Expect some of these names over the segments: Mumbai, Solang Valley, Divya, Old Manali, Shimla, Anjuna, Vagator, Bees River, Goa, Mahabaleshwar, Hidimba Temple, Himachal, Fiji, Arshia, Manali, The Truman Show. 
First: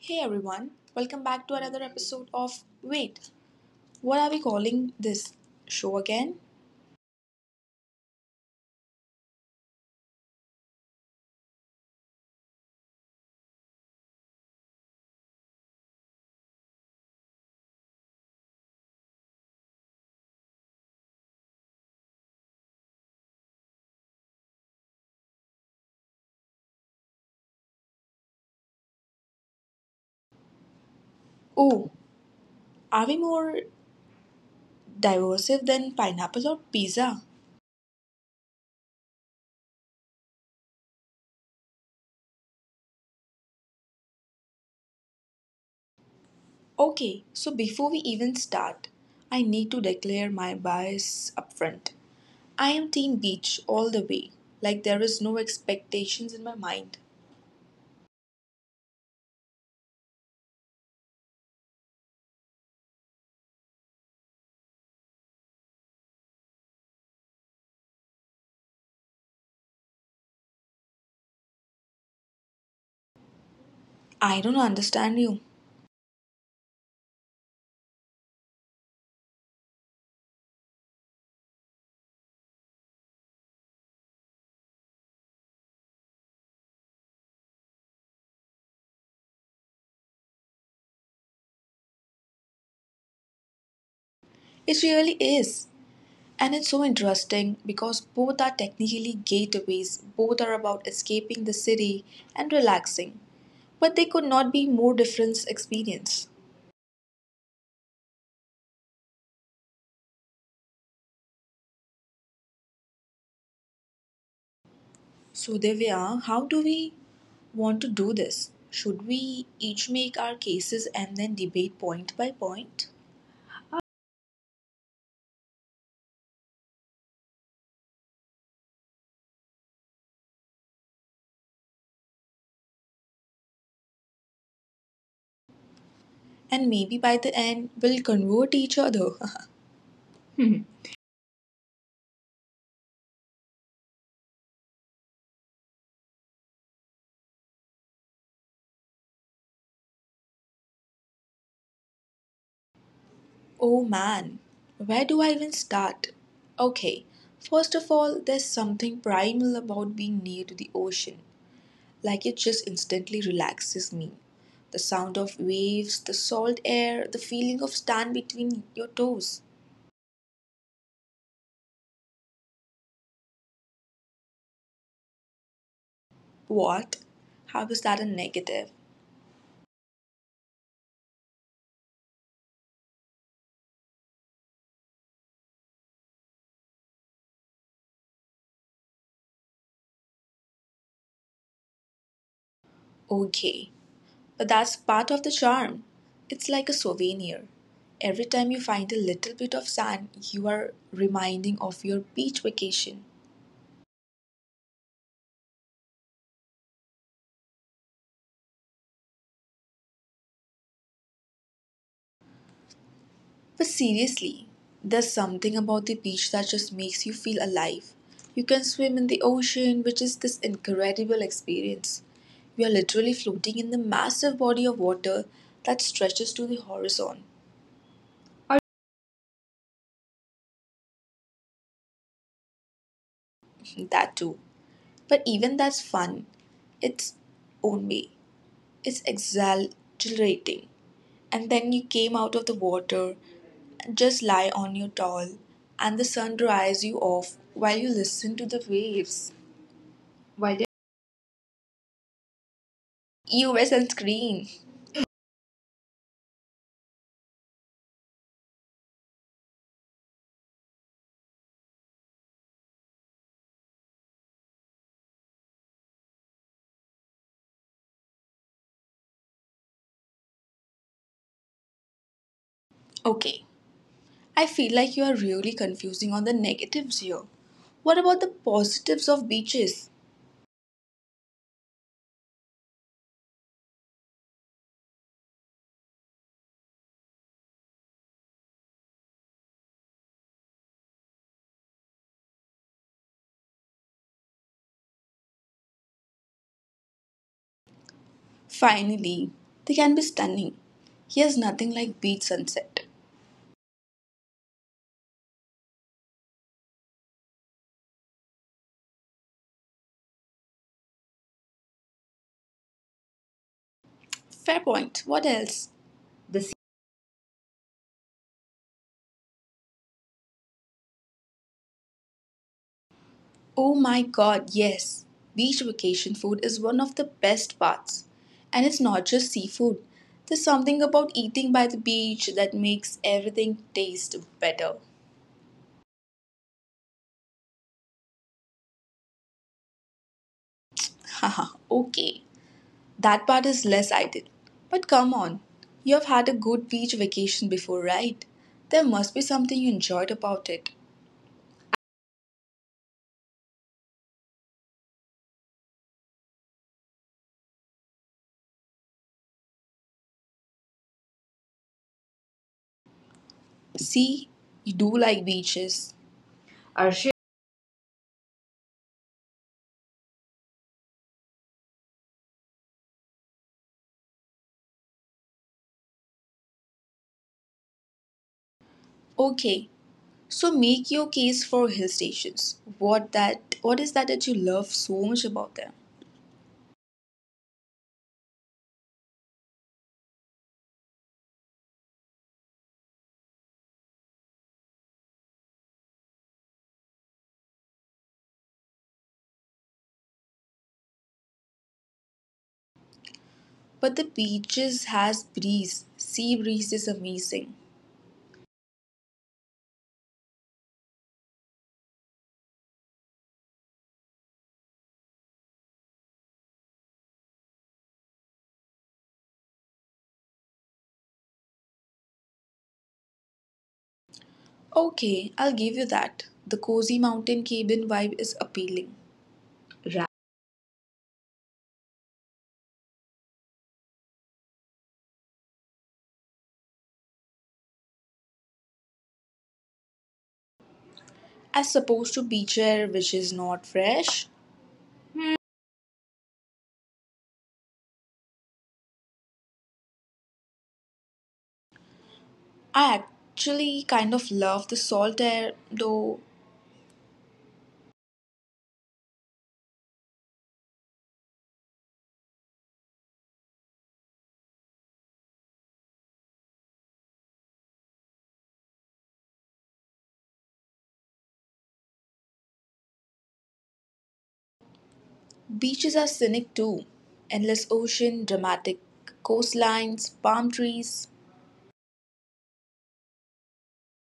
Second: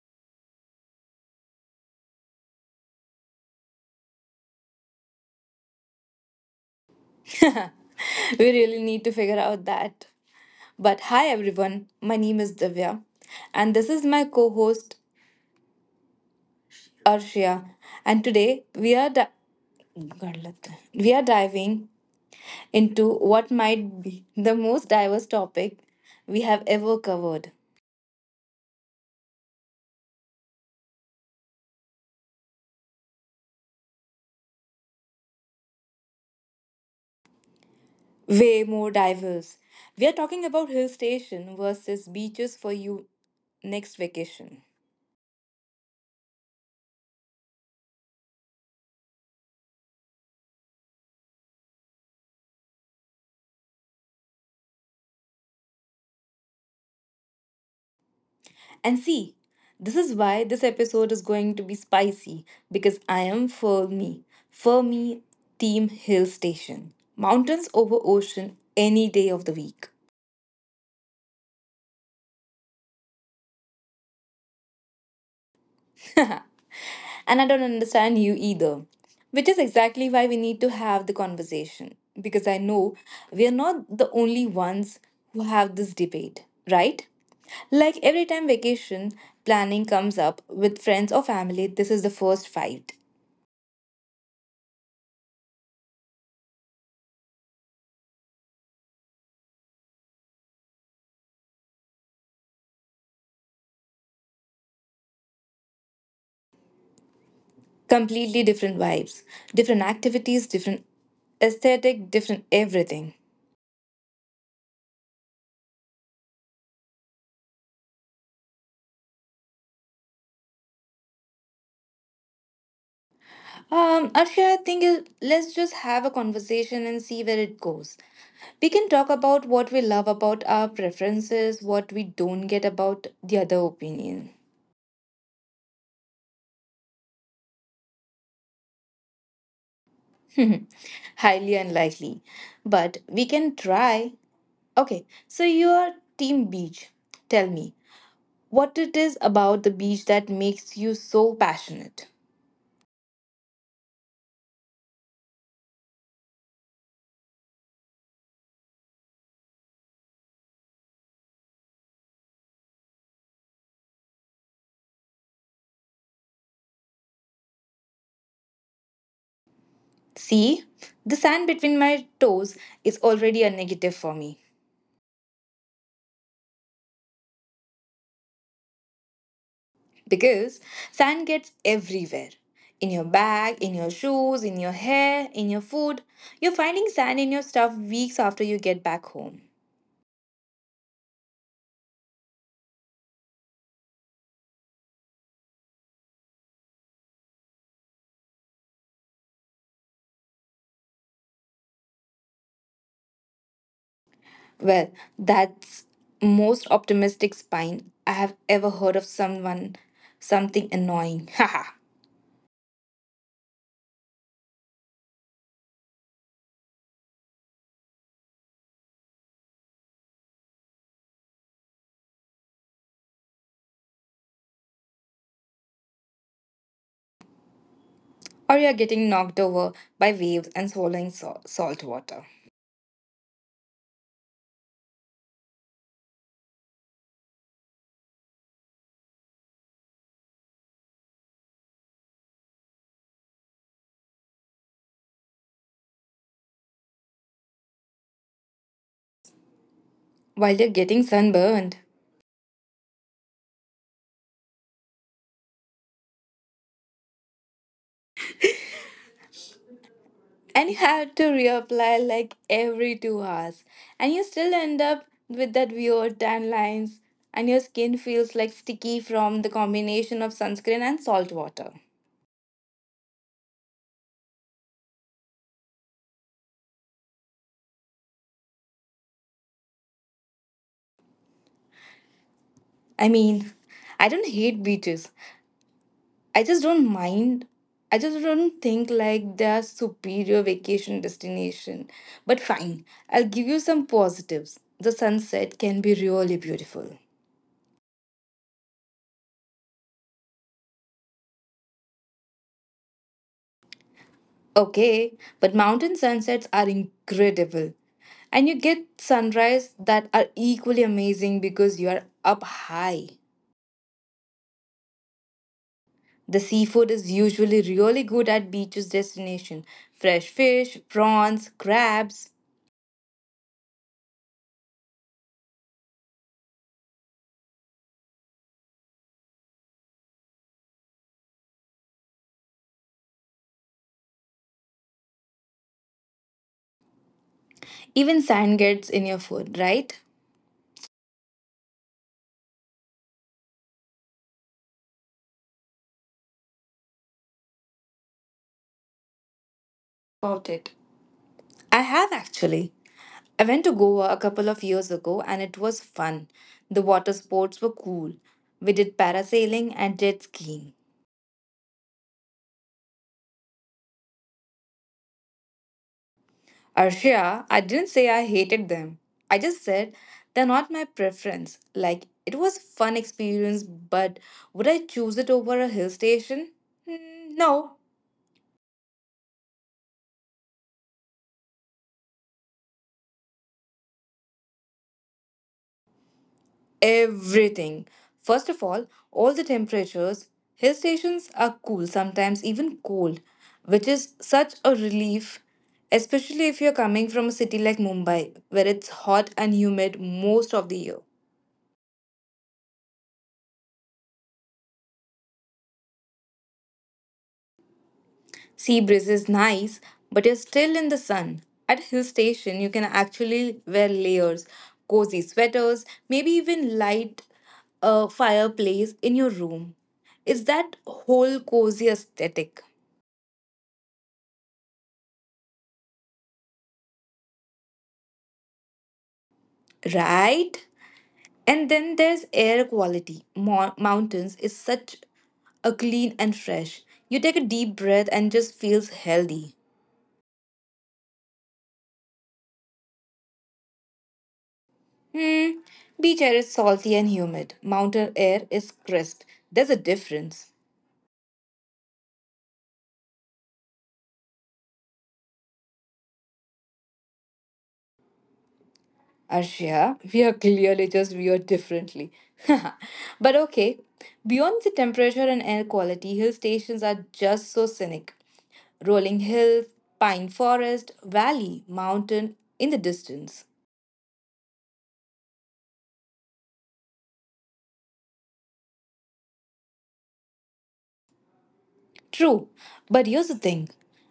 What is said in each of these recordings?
Hey everyone, welcome back to another episode of... Wait, what are we calling this show again? We really need to figure out that. But hi everyone, my name is Divya and this is my co-host Arshia, and today we are di- God, let- we are diving into what might be the most diverse topic we have ever covered. Oh, are we more diversive than pineapple or pizza? Way more diverse. We are talking about hill station versus beaches for you next vacation. Okay, so before we even start, I need to declare my bias upfront. I am Team Beach all the way, like there is no expectations in my mind. And see, this is why this episode is going to be spicy because I am for me. For me, Team Hill Station. Mountains over ocean any day of the week. I don't understand you. And I don't understand you either. Which is exactly why we need to have the conversation because I know we are not the only ones who have this debate, right? Like every time vacation planning comes up with friends or family, this is the first fight. It really is. And it's so interesting because both are technically gateways, both are about escaping the city and relaxing, but they could not be more different experience. Completely different vibes, different activities, different aesthetic, different everything. So Divya, how do we want to do this? Should we each make our cases and then debate point by point? Arshia, let's just have a conversation and see where it goes. We can talk about what we love about our preferences, what we don't get about the other opinion. And maybe by the end we'll convert each other. Hmm. Highly unlikely, but we can try. Okay, so you are Team Beach. Tell me, what it is about the beach that makes you so passionate? Oh man, where do I even start? Okay, first of all, there's something primal about being near to the ocean. Like it just instantly relaxes me. The sound of waves, the salt air, the feeling of sand between your toes. See, the sand between my toes is already a negative for me What? How is that a negative? because sand gets everywhere, in your bag, in your shoes, in your hair, in your food. You're finding sand in your stuff weeks after you get back home. Okay. But that's part of the charm. It's like a souvenir. Every time you find a little bit of sand, you are reminding of your beach vacation. Well, that's most optimistic spine I have ever heard of someone something annoying. Haha. But seriously, there's something about the beach that just makes you feel alive. You can swim in the ocean, which is this incredible experience. You are literally floating in the massive body of water that stretches to the horizon. Or you're getting knocked over by waves and swallowing salt water That too. But even that's fun. Its own way. It's exhilarating. And then you came out of the water, just lie on your towel, and the sun dries you off while you listen to the waves. while While... you're getting sunburned. You wear sunscreen. And you have to reapply like every 2 hours and you still end up with that weird tan lines and your skin feels like sticky from the combination of sunscreen and salt water. Okay. I feel like you are really confusing on the negatives here. What about the positives of beaches? I mean, I don't hate beaches, I just don't mind, I just don't think like they are superior vacation destination, but fine, I'll give you some positives. The sunset can be really beautiful. Finally, they can be stunning. Here's nothing like beach sunset. Okay, but mountain sunsets are incredible. And you get sunrise that are equally amazing because you are up high. Fair point. What else? The The sea... seafood is usually really good at beaches destination. Fresh fish, prawns, crabs, Oh my god, yes. Beach vacation food is one of the best parts. And it's not just seafood. There's something about eating by the beach that makes everything taste better. even sand gets in your food, right? Haha, okay. That part is less ideal. But come on, you've had a good beach vacation before, right? There must be something you enjoyed About about it. it. I have actually. I went to Goa a couple of years ago and it was fun. The water sports were cool. We did parasailing and jet skiing. See, you do like beaches. Arshia, I didn't say I hated them. I just said they're not my preference. Like, it was a fun experience, but would I choose it over a hill station? Hmm, no. Okay, so make your case for hill stations. What is that that you love so much about them? Everything. First of all the temperatures. Hill stations are cool, sometimes even cold, which is such a relief, especially if you're coming from a city like Mumbai, where it's hot and humid most of the year. But the beaches has breeze. Sea breeze is amazing. Sea breeze is nice, but you're still in the sun. At hill station, you can actually wear layers, cozy sweaters, maybe even light a fireplace in your room. It's that whole cozy aesthetic, Okay, I'll give you that. The cozy mountain cabin vibe is appealing. Ra- right? And then there's air quality. Mountains is such a clean and fresh. You take a deep breath and just feels healthy. As opposed to beach air which is not fresh. Hmm. Beach air is salty and humid. Mountain air is crisp. There's a difference. I actually kind of love the salt air, though Arshia, we are clearly just weird differently. But okay, beyond the temperature and air quality, hill stations are just so scenic. Rolling hills, pine forest, valley, mountain in the distance. beaches are scenic too. Endless ocean, dramatic coastlines, palm trees. True, but here's the thing.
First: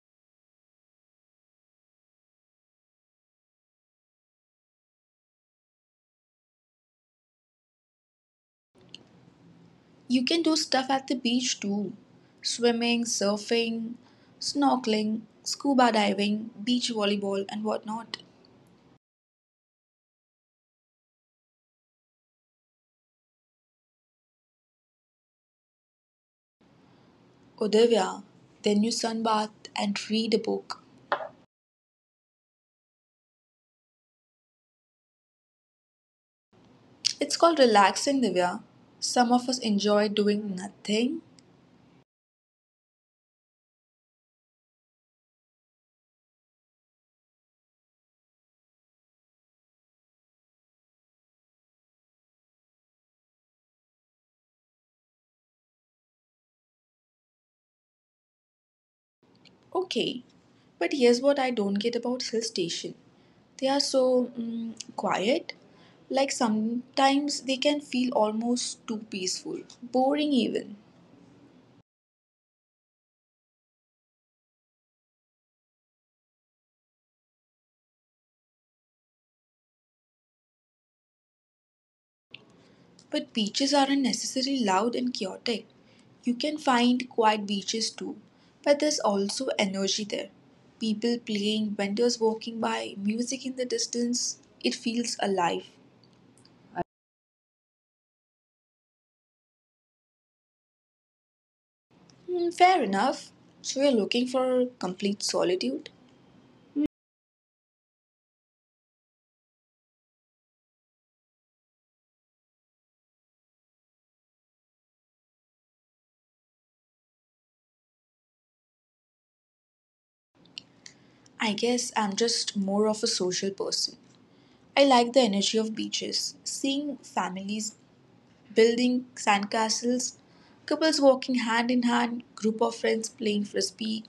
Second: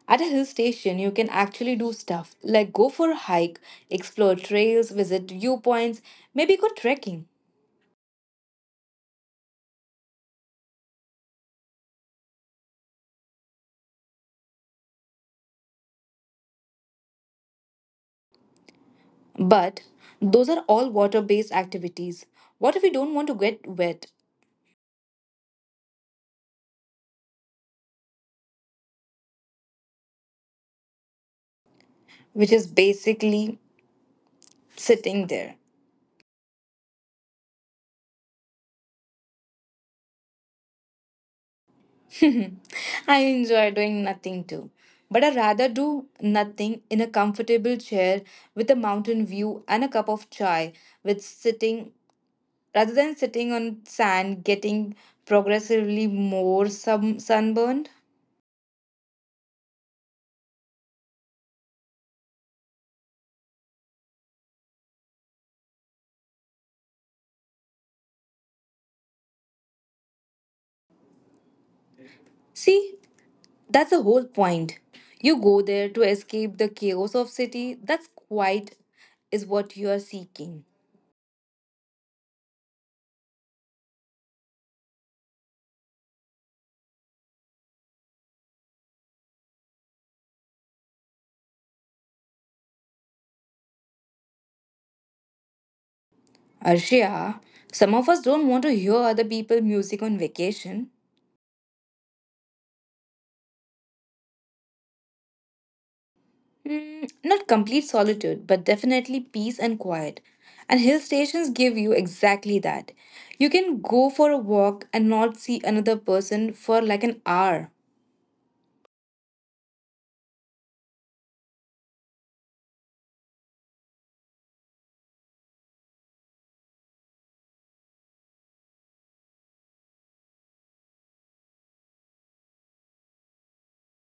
At a hill station, you can actually do stuff like go for a hike, explore trails, visit viewpoints, maybe go trekking. You can do stuff at the beach too: swimming, surfing, snorkeling, scuba diving, beach volleyball, and whatnot. But those are all water based activities. What if we don't want to get wet? Oh, Divya, then you sunbath and read a book. Which is basically sitting there. It's called relaxing, Divya. Some of us enjoy doing nothing. I enjoy doing nothing too, but I rather do nothing in a comfortable chair with a mountain view and a cup of chai with sitting rather than sitting on sand getting progressively more sunburned. Okay, but here's what I don't get about hill station. They are so quiet. Like sometimes they can feel almost too peaceful, boring even. See, that's the whole point. You go there to escape the chaos of city. That's quite is what you are seeking. But beaches aren't necessarily loud and chaotic. You can find quiet beaches too, but there's also energy there. People playing, vendors walking by, music in the distance. It feels alive. Arshia, some of us don't want to hear other people music on vacation. Hmm, fair enough. So you're looking for complete solitude? Hmm, not complete solitude, but definitely peace and quiet. And hill stations give you exactly that. You can go for a walk and not see another person for like an hour. I guess I'm just more of a social person. I like the energy of beaches, seeing families building sandcastles, couples walking hand in hand, group of friends playing frisbee.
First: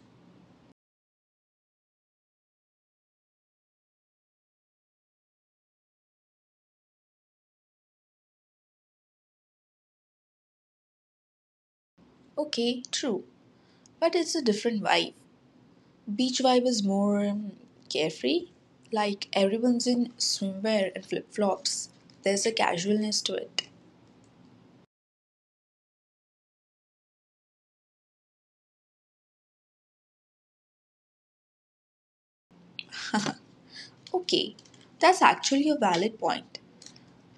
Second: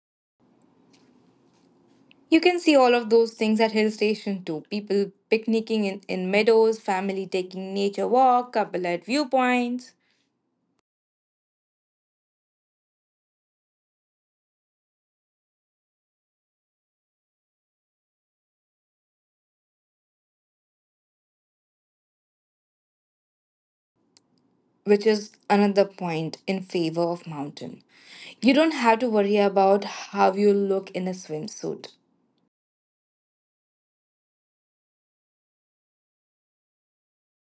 You can see all of those things at hill station too. People picnicking in meadows, family taking nature walk, couple at viewpoints, Okay, true, but it's a different vibe. Beach vibe is more carefree, like everyone's in swimwear and flip-flops. There's a casualness to it. which is another point in favor of mountain. You don't have to worry about how you look in a swimsuit, Okay, that's actually a valid point.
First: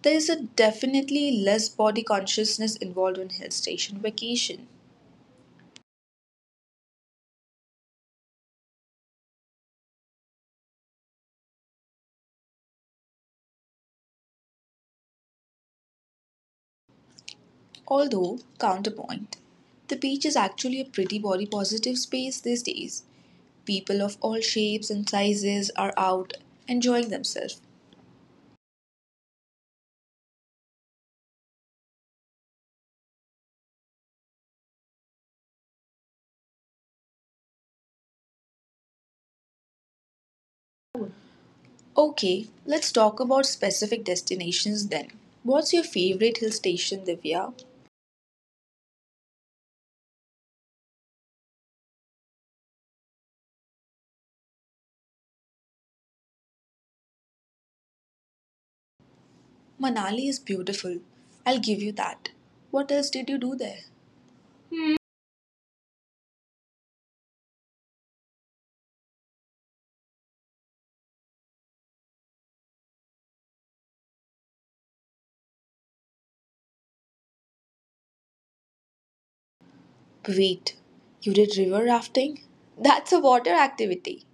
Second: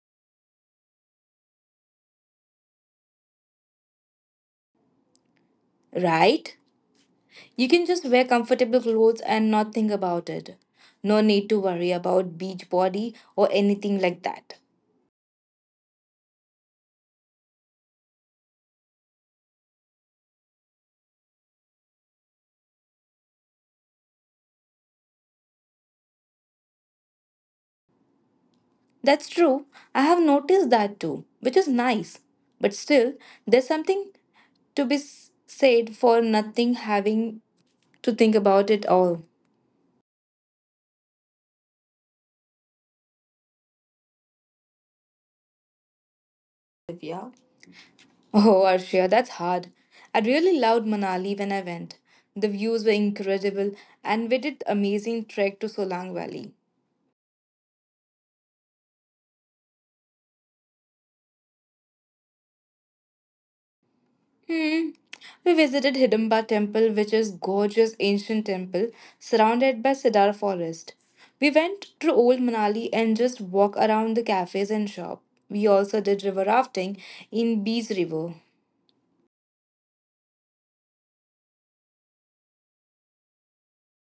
There is a definitely less body consciousness involved on hill station vacation. right? You can just wear comfortable clothes and not think about it. No need to worry about beach body or anything like that. Although, counterpoint, the beach is actually a pretty body positive space these days. People of all shapes and sizes are out enjoying themselves. That's true. I have noticed that too, which is nice. But still, there's something to be said for nothing having to think about it all. Okay, let's talk about specific destinations then. What's your favorite hill station, Yeah. Divya? Oh, Arshia, that's hard. I really loved Manali when I went. The views were incredible, and we did amazing trek to Solang Valley. Manali is beautiful. I'll give you that. What else did you do there? Hmm. We visited Hidimba Temple, which is gorgeous ancient temple surrounded by cedar forest. We went to Old Manali and just walk around the cafes and shop. We also did river rafting in Bees River. Wait, you did river rafting? That's a water activity.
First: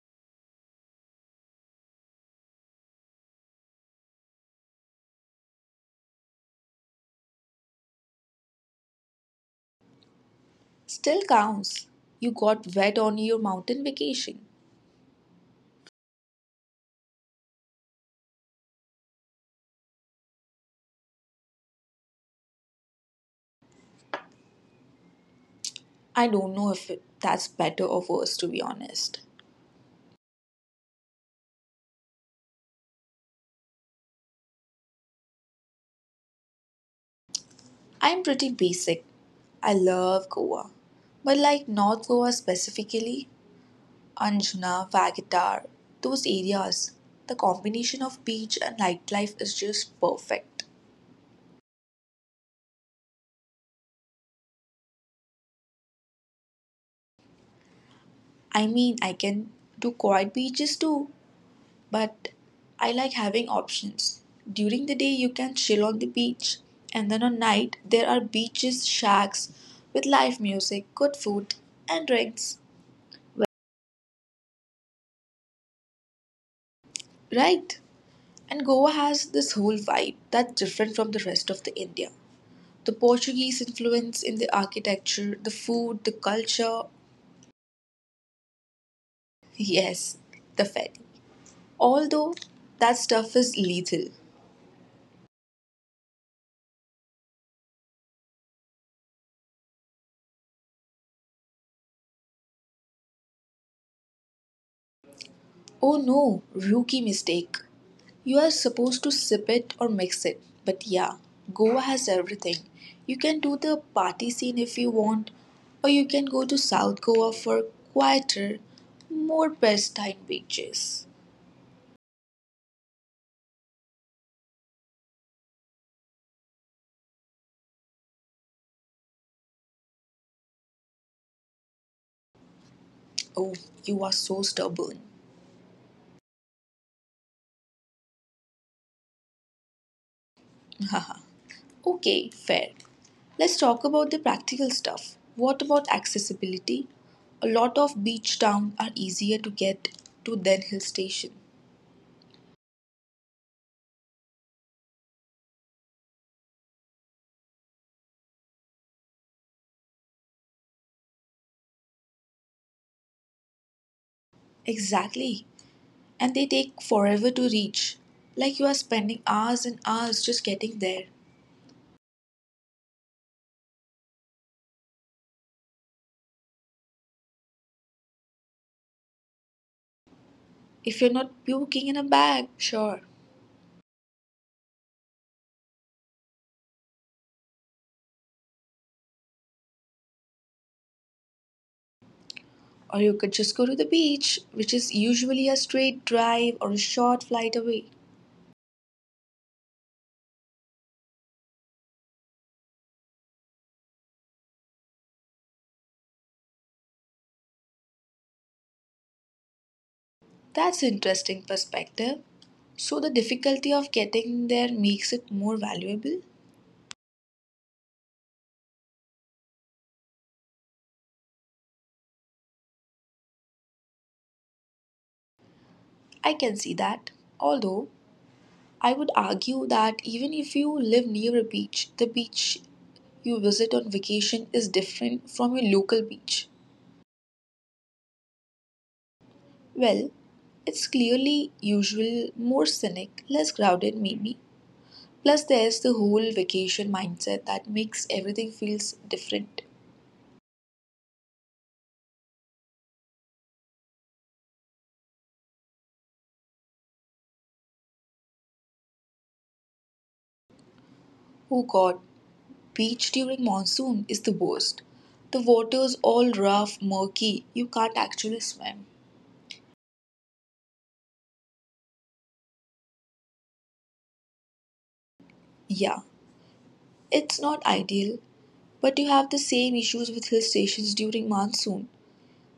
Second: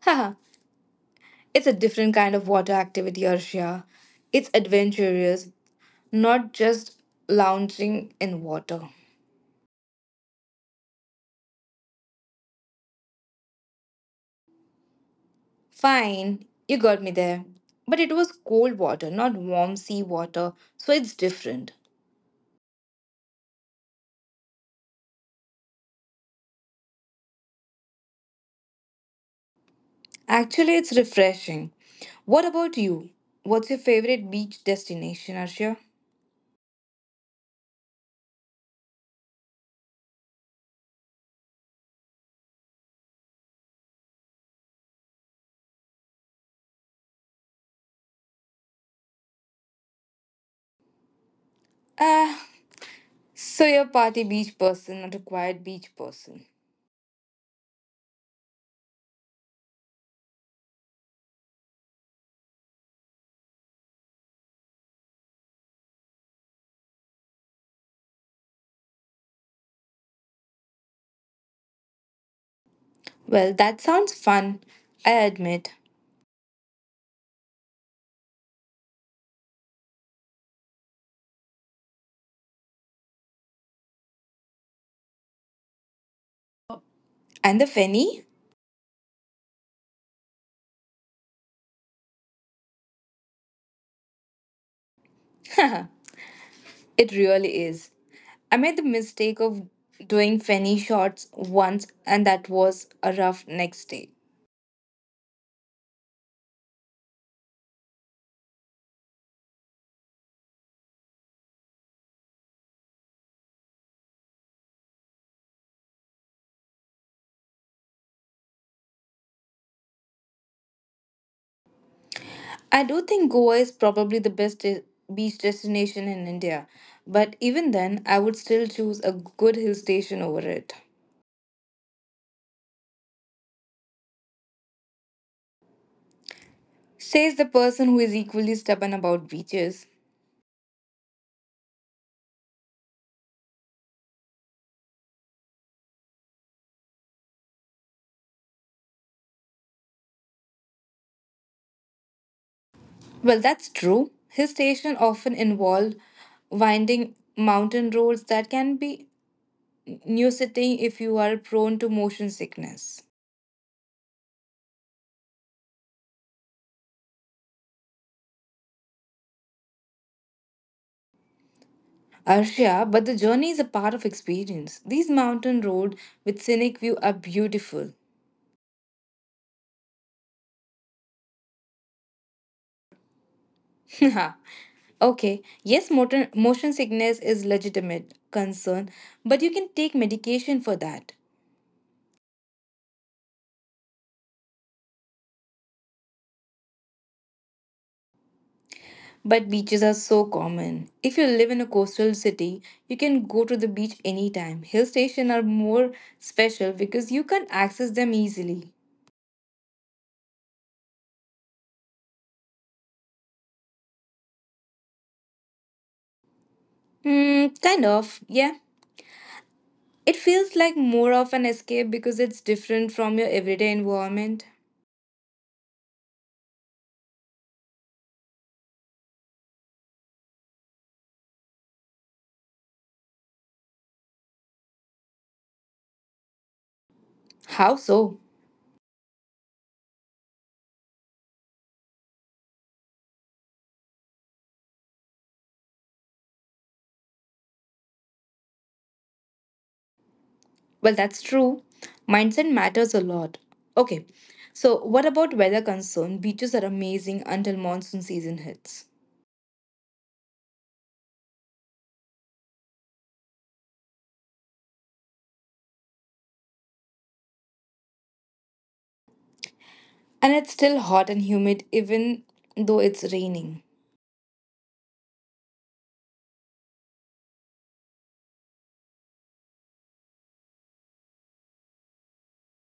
Haha, it's a different kind of water activity, Arshia. It's adventurous, not just lounging in water. Still counts. You got wet on your mountain vacation. Fine, you got me there. But it was cold water, not warm sea water, so it's different. I don't know if that's better or worse, to be honest. Actually, it's refreshing. What about you? What's your favorite beach destination, Arshia? I'm pretty basic. I love Goa. But like North Goa specifically, Anjuna, Vagatar, those areas, the combination of beach and nightlife is just perfect. Ah, so you're a party beach person, not a quiet beach person. I mean, I can do quiet beaches too, but I like having options. During the day, you can chill on the beach, and then at night, there are beaches, shacks with live music, good food, and drinks. Well, that sounds fun, I admit. Right? And Goa has this whole vibe that's different from the rest of the India. The Portuguese influence in the architecture, the food, the culture, And the Fenny? yes, the ferry. Although that stuff is lethal. It really is. I made the mistake of doing fanny shots once, and that was a rough next day. Oh no, rookie mistake. You are supposed to sip it or mix it. But yeah, Goa has everything. You can do the party scene if you want, or you can go to South Goa for quieter, more pristine beaches. I do think Goa is probably the best beach destination in India, but even then, I would still choose a good hill station over it. Oh, you are so stubborn. Says the person who is equally stubborn about beaches. Haha, okay, fair. Let's talk about the practical stuff. What about accessibility? A lot of beach towns are easier to get to than hill station. Well, that's true. Hill station often involved winding mountain roads that can be nauseating if you are prone to motion sickness. Exactly, and they take forever to reach. Like you are spending hours and hours just getting there. Arshia, but the journey is a part of experience. These mountain road with scenic view are beautiful. If you're not puking in a bag, sure. Okay, yes, motion sickness is legitimate concern, but you can take medication for that. Or you could just go to the beach, which is usually a straight drive or a short flight away. But beaches are so common. If you live in a coastal city, you can go to the beach anytime. Hill stations are more special because you can access them easily. That's an interesting perspective. So the difficulty of getting there makes it more valuable. Hmm, kind of, yeah. It feels like more of an escape because it's different from your everyday environment. I can see that. Although I would argue that even if you live near a beach, the beach you visit on vacation is different from your local beach. How so? Well, it's clearly usual, more scenic, less crowded maybe. Plus there's the whole vacation mindset that makes everything feels different. Well, that's true. Mindset matters a lot. Okay, so what about weather concern? Beaches are amazing until monsoon season hits. Oh god, beach during monsoon is the worst. The water's all rough, murky, you can't actually swim. And it's still hot and humid even though it's raining. Yeah, it's not ideal, but you have the same issues with hill stations during monsoon.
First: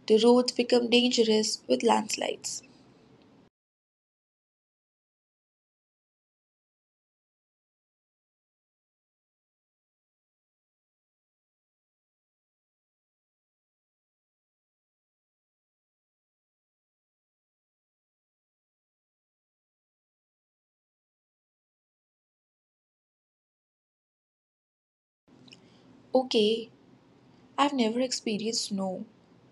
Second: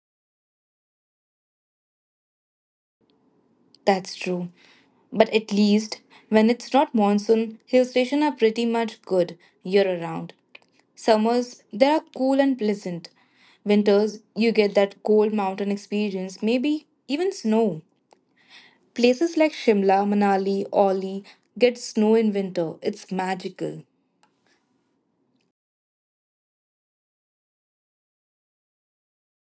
The roads become dangerous with landslides. That's true. But at least when it's not monsoon, hill stations are pretty much good year around. Summers, they are cool and pleasant. Winters, you get that cold mountain experience, maybe even snow. Places like Shimla, Manali, Orly get snow in winter. It's magical. Okay, I've never experienced snow,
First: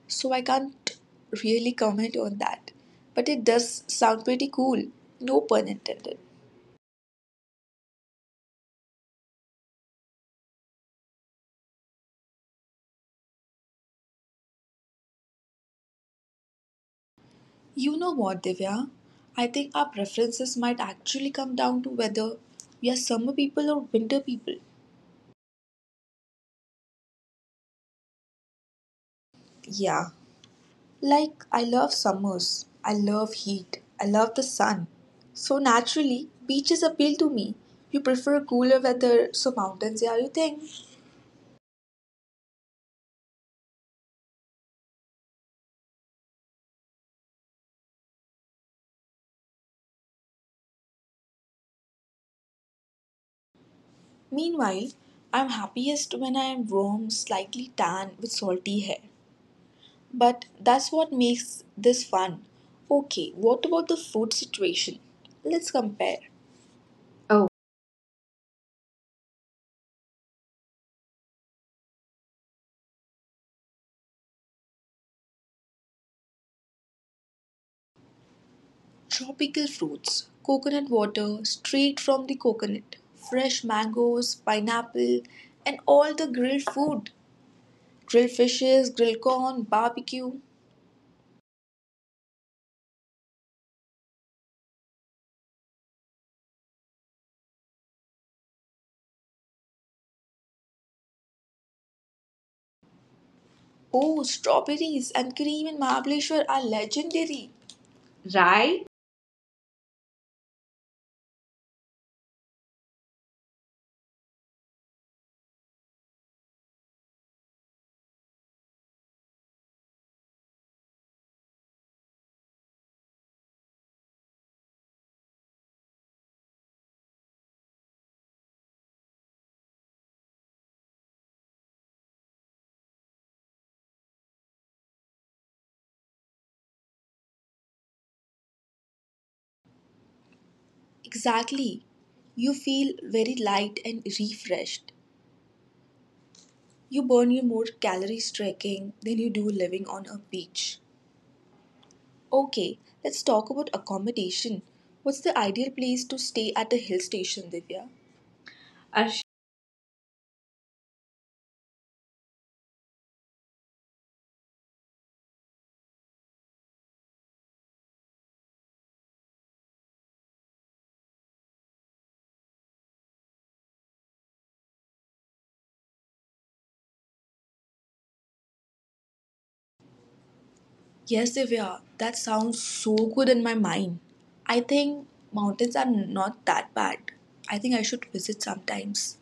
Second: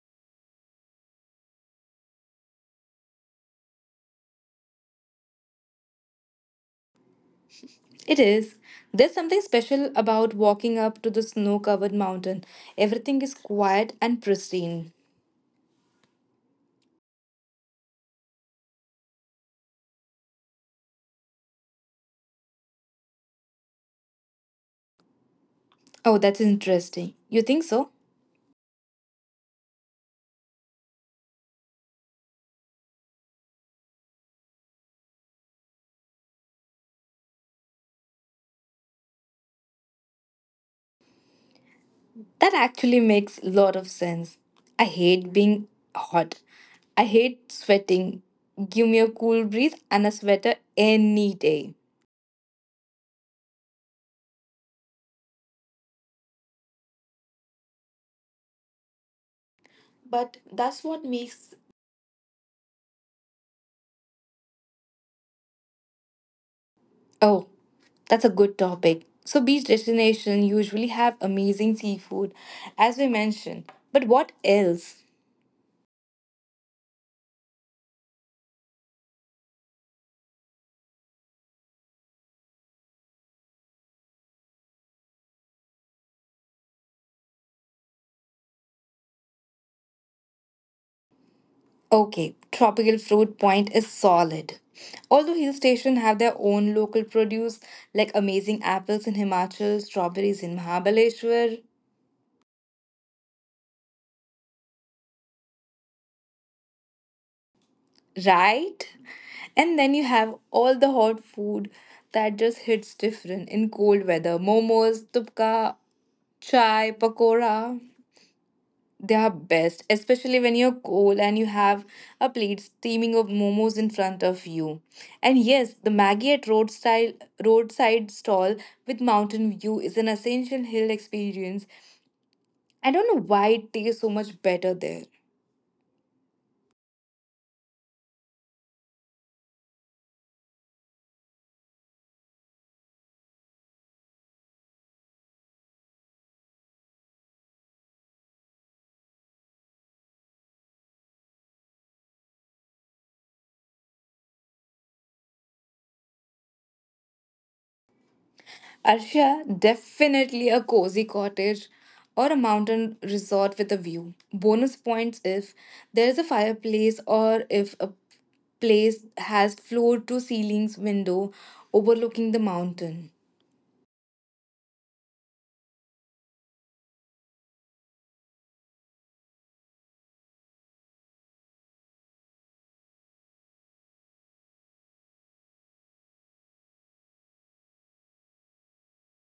so I can't really comment on that. But it does sound pretty cool, no pun intended. It is. There's something special about walking up to the snow covered mountain. Everything is quiet and pristine. You know what, Divya? I think our preferences might actually come down to whether we are summer people or winter people. Oh, that's interesting. You think so? Yeah. Like, I love summers, I love heat, I love the sun. So, naturally, beaches appeal to me. You prefer cooler weather, so mountains... Yeah, you think? That actually makes a lot of sense. I hate being hot. I hate sweating. Give me a cool breeze and a sweater any day. Meanwhile, I'm happiest when I am warm, slightly tan, with salty hair. But But that's that's what what makes. makes this fun. Okay, what about the food situation? Let's compare. Oh, Oh, that's a good topic. So, beach destinations usually have amazing seafood, as we mentioned. But what else? tropical fruits, coconut water straight from the coconut, fresh mangoes, pineapple, and all the grilled food. Grilled fishes, grilled corn, barbecue. Okay, tropical fruit point is solid. Although hill stations have their own local produce, like amazing apples in Himachal, strawberries in Mahabaleshwar, Oh, strawberries and cream in Mahabaleshwar are legendary. right? And then you have all the hot food that just hits different in cold weather. Momos, tupka, chai, pakora. They are best, especially when you're cold and you have a plate steaming of momos in front of you. And yes, the Maggie at roadside stall with mountain view is an essential hill experience. I don't know why it tastes so much better there. Exactly. You feel very light and refreshed. You burn you more calories trekking than you do living on a beach. Okay, let's talk about accommodation. What's the ideal place to stay at a hill station, Divya? Arsh- Arshia, definitely a cozy cottage or a mountain resort with a view. Bonus points if there is a fireplace or if a place has floor to ceilings window overlooking the mountain. Yes, Divya, that sounds so good in my mind. I think mountains are not that bad. I think I should visit sometimes.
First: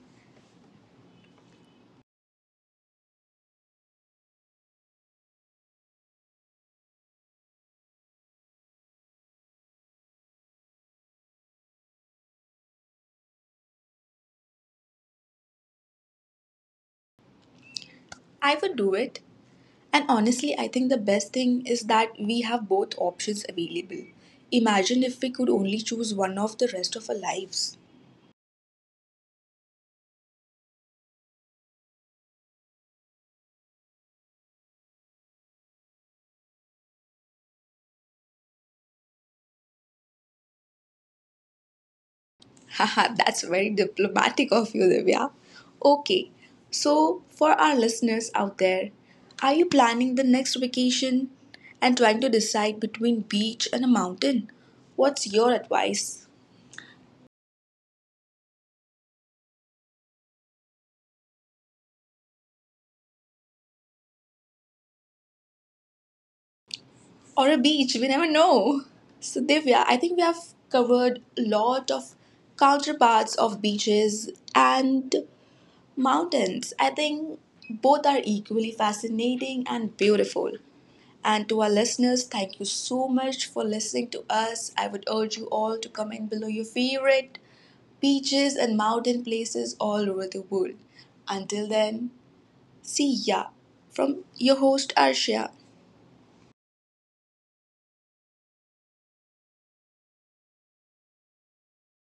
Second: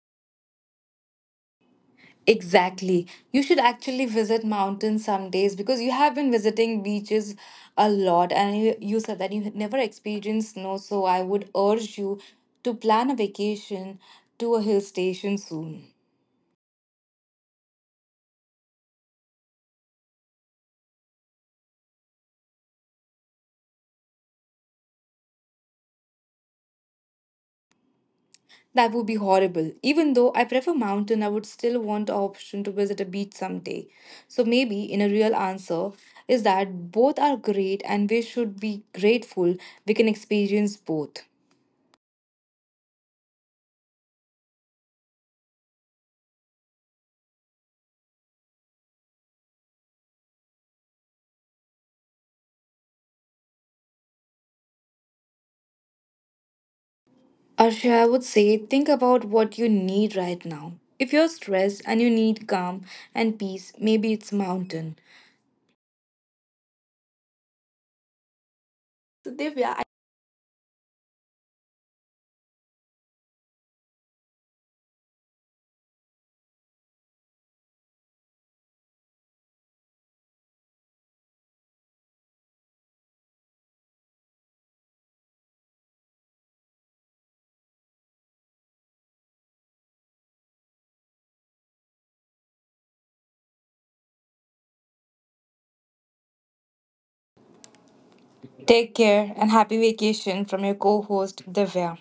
Exactly. You should actually visit mountains some days because you have been visiting beaches a lot and you said that you had never experienced snow. So I would urge you to plan a vacation to a hill station soon. I would do it. And honestly, I think the best thing is that we have both options available. Imagine if we could only choose one of the rest of our lives. That would be horrible. Even though I prefer mountain, I would still want the option to visit a beach someday. So maybe in a real answer is that both are great and we should be grateful we can experience both. Haha, that's very diplomatic of you, Divya. Okay, so for our listeners out there, are you planning the next vacation and trying to decide between beach and a mountain? What's your advice? Arshay, I would say think about what you need right now. If you're stressed and you need calm and peace, maybe it's mountain. Or a beach. We never know. So So, Divya, Divya, I- I think we have covered a lot of counterparts of beaches and mountains. I think both are equally fascinating and beautiful. And to our listeners, thank you so much for listening to us. I would urge you all to comment below your favorite beaches and mountain places all over the world. Until then, see ya, from your host Arshia. take care and happy vacation from your co-host Divya.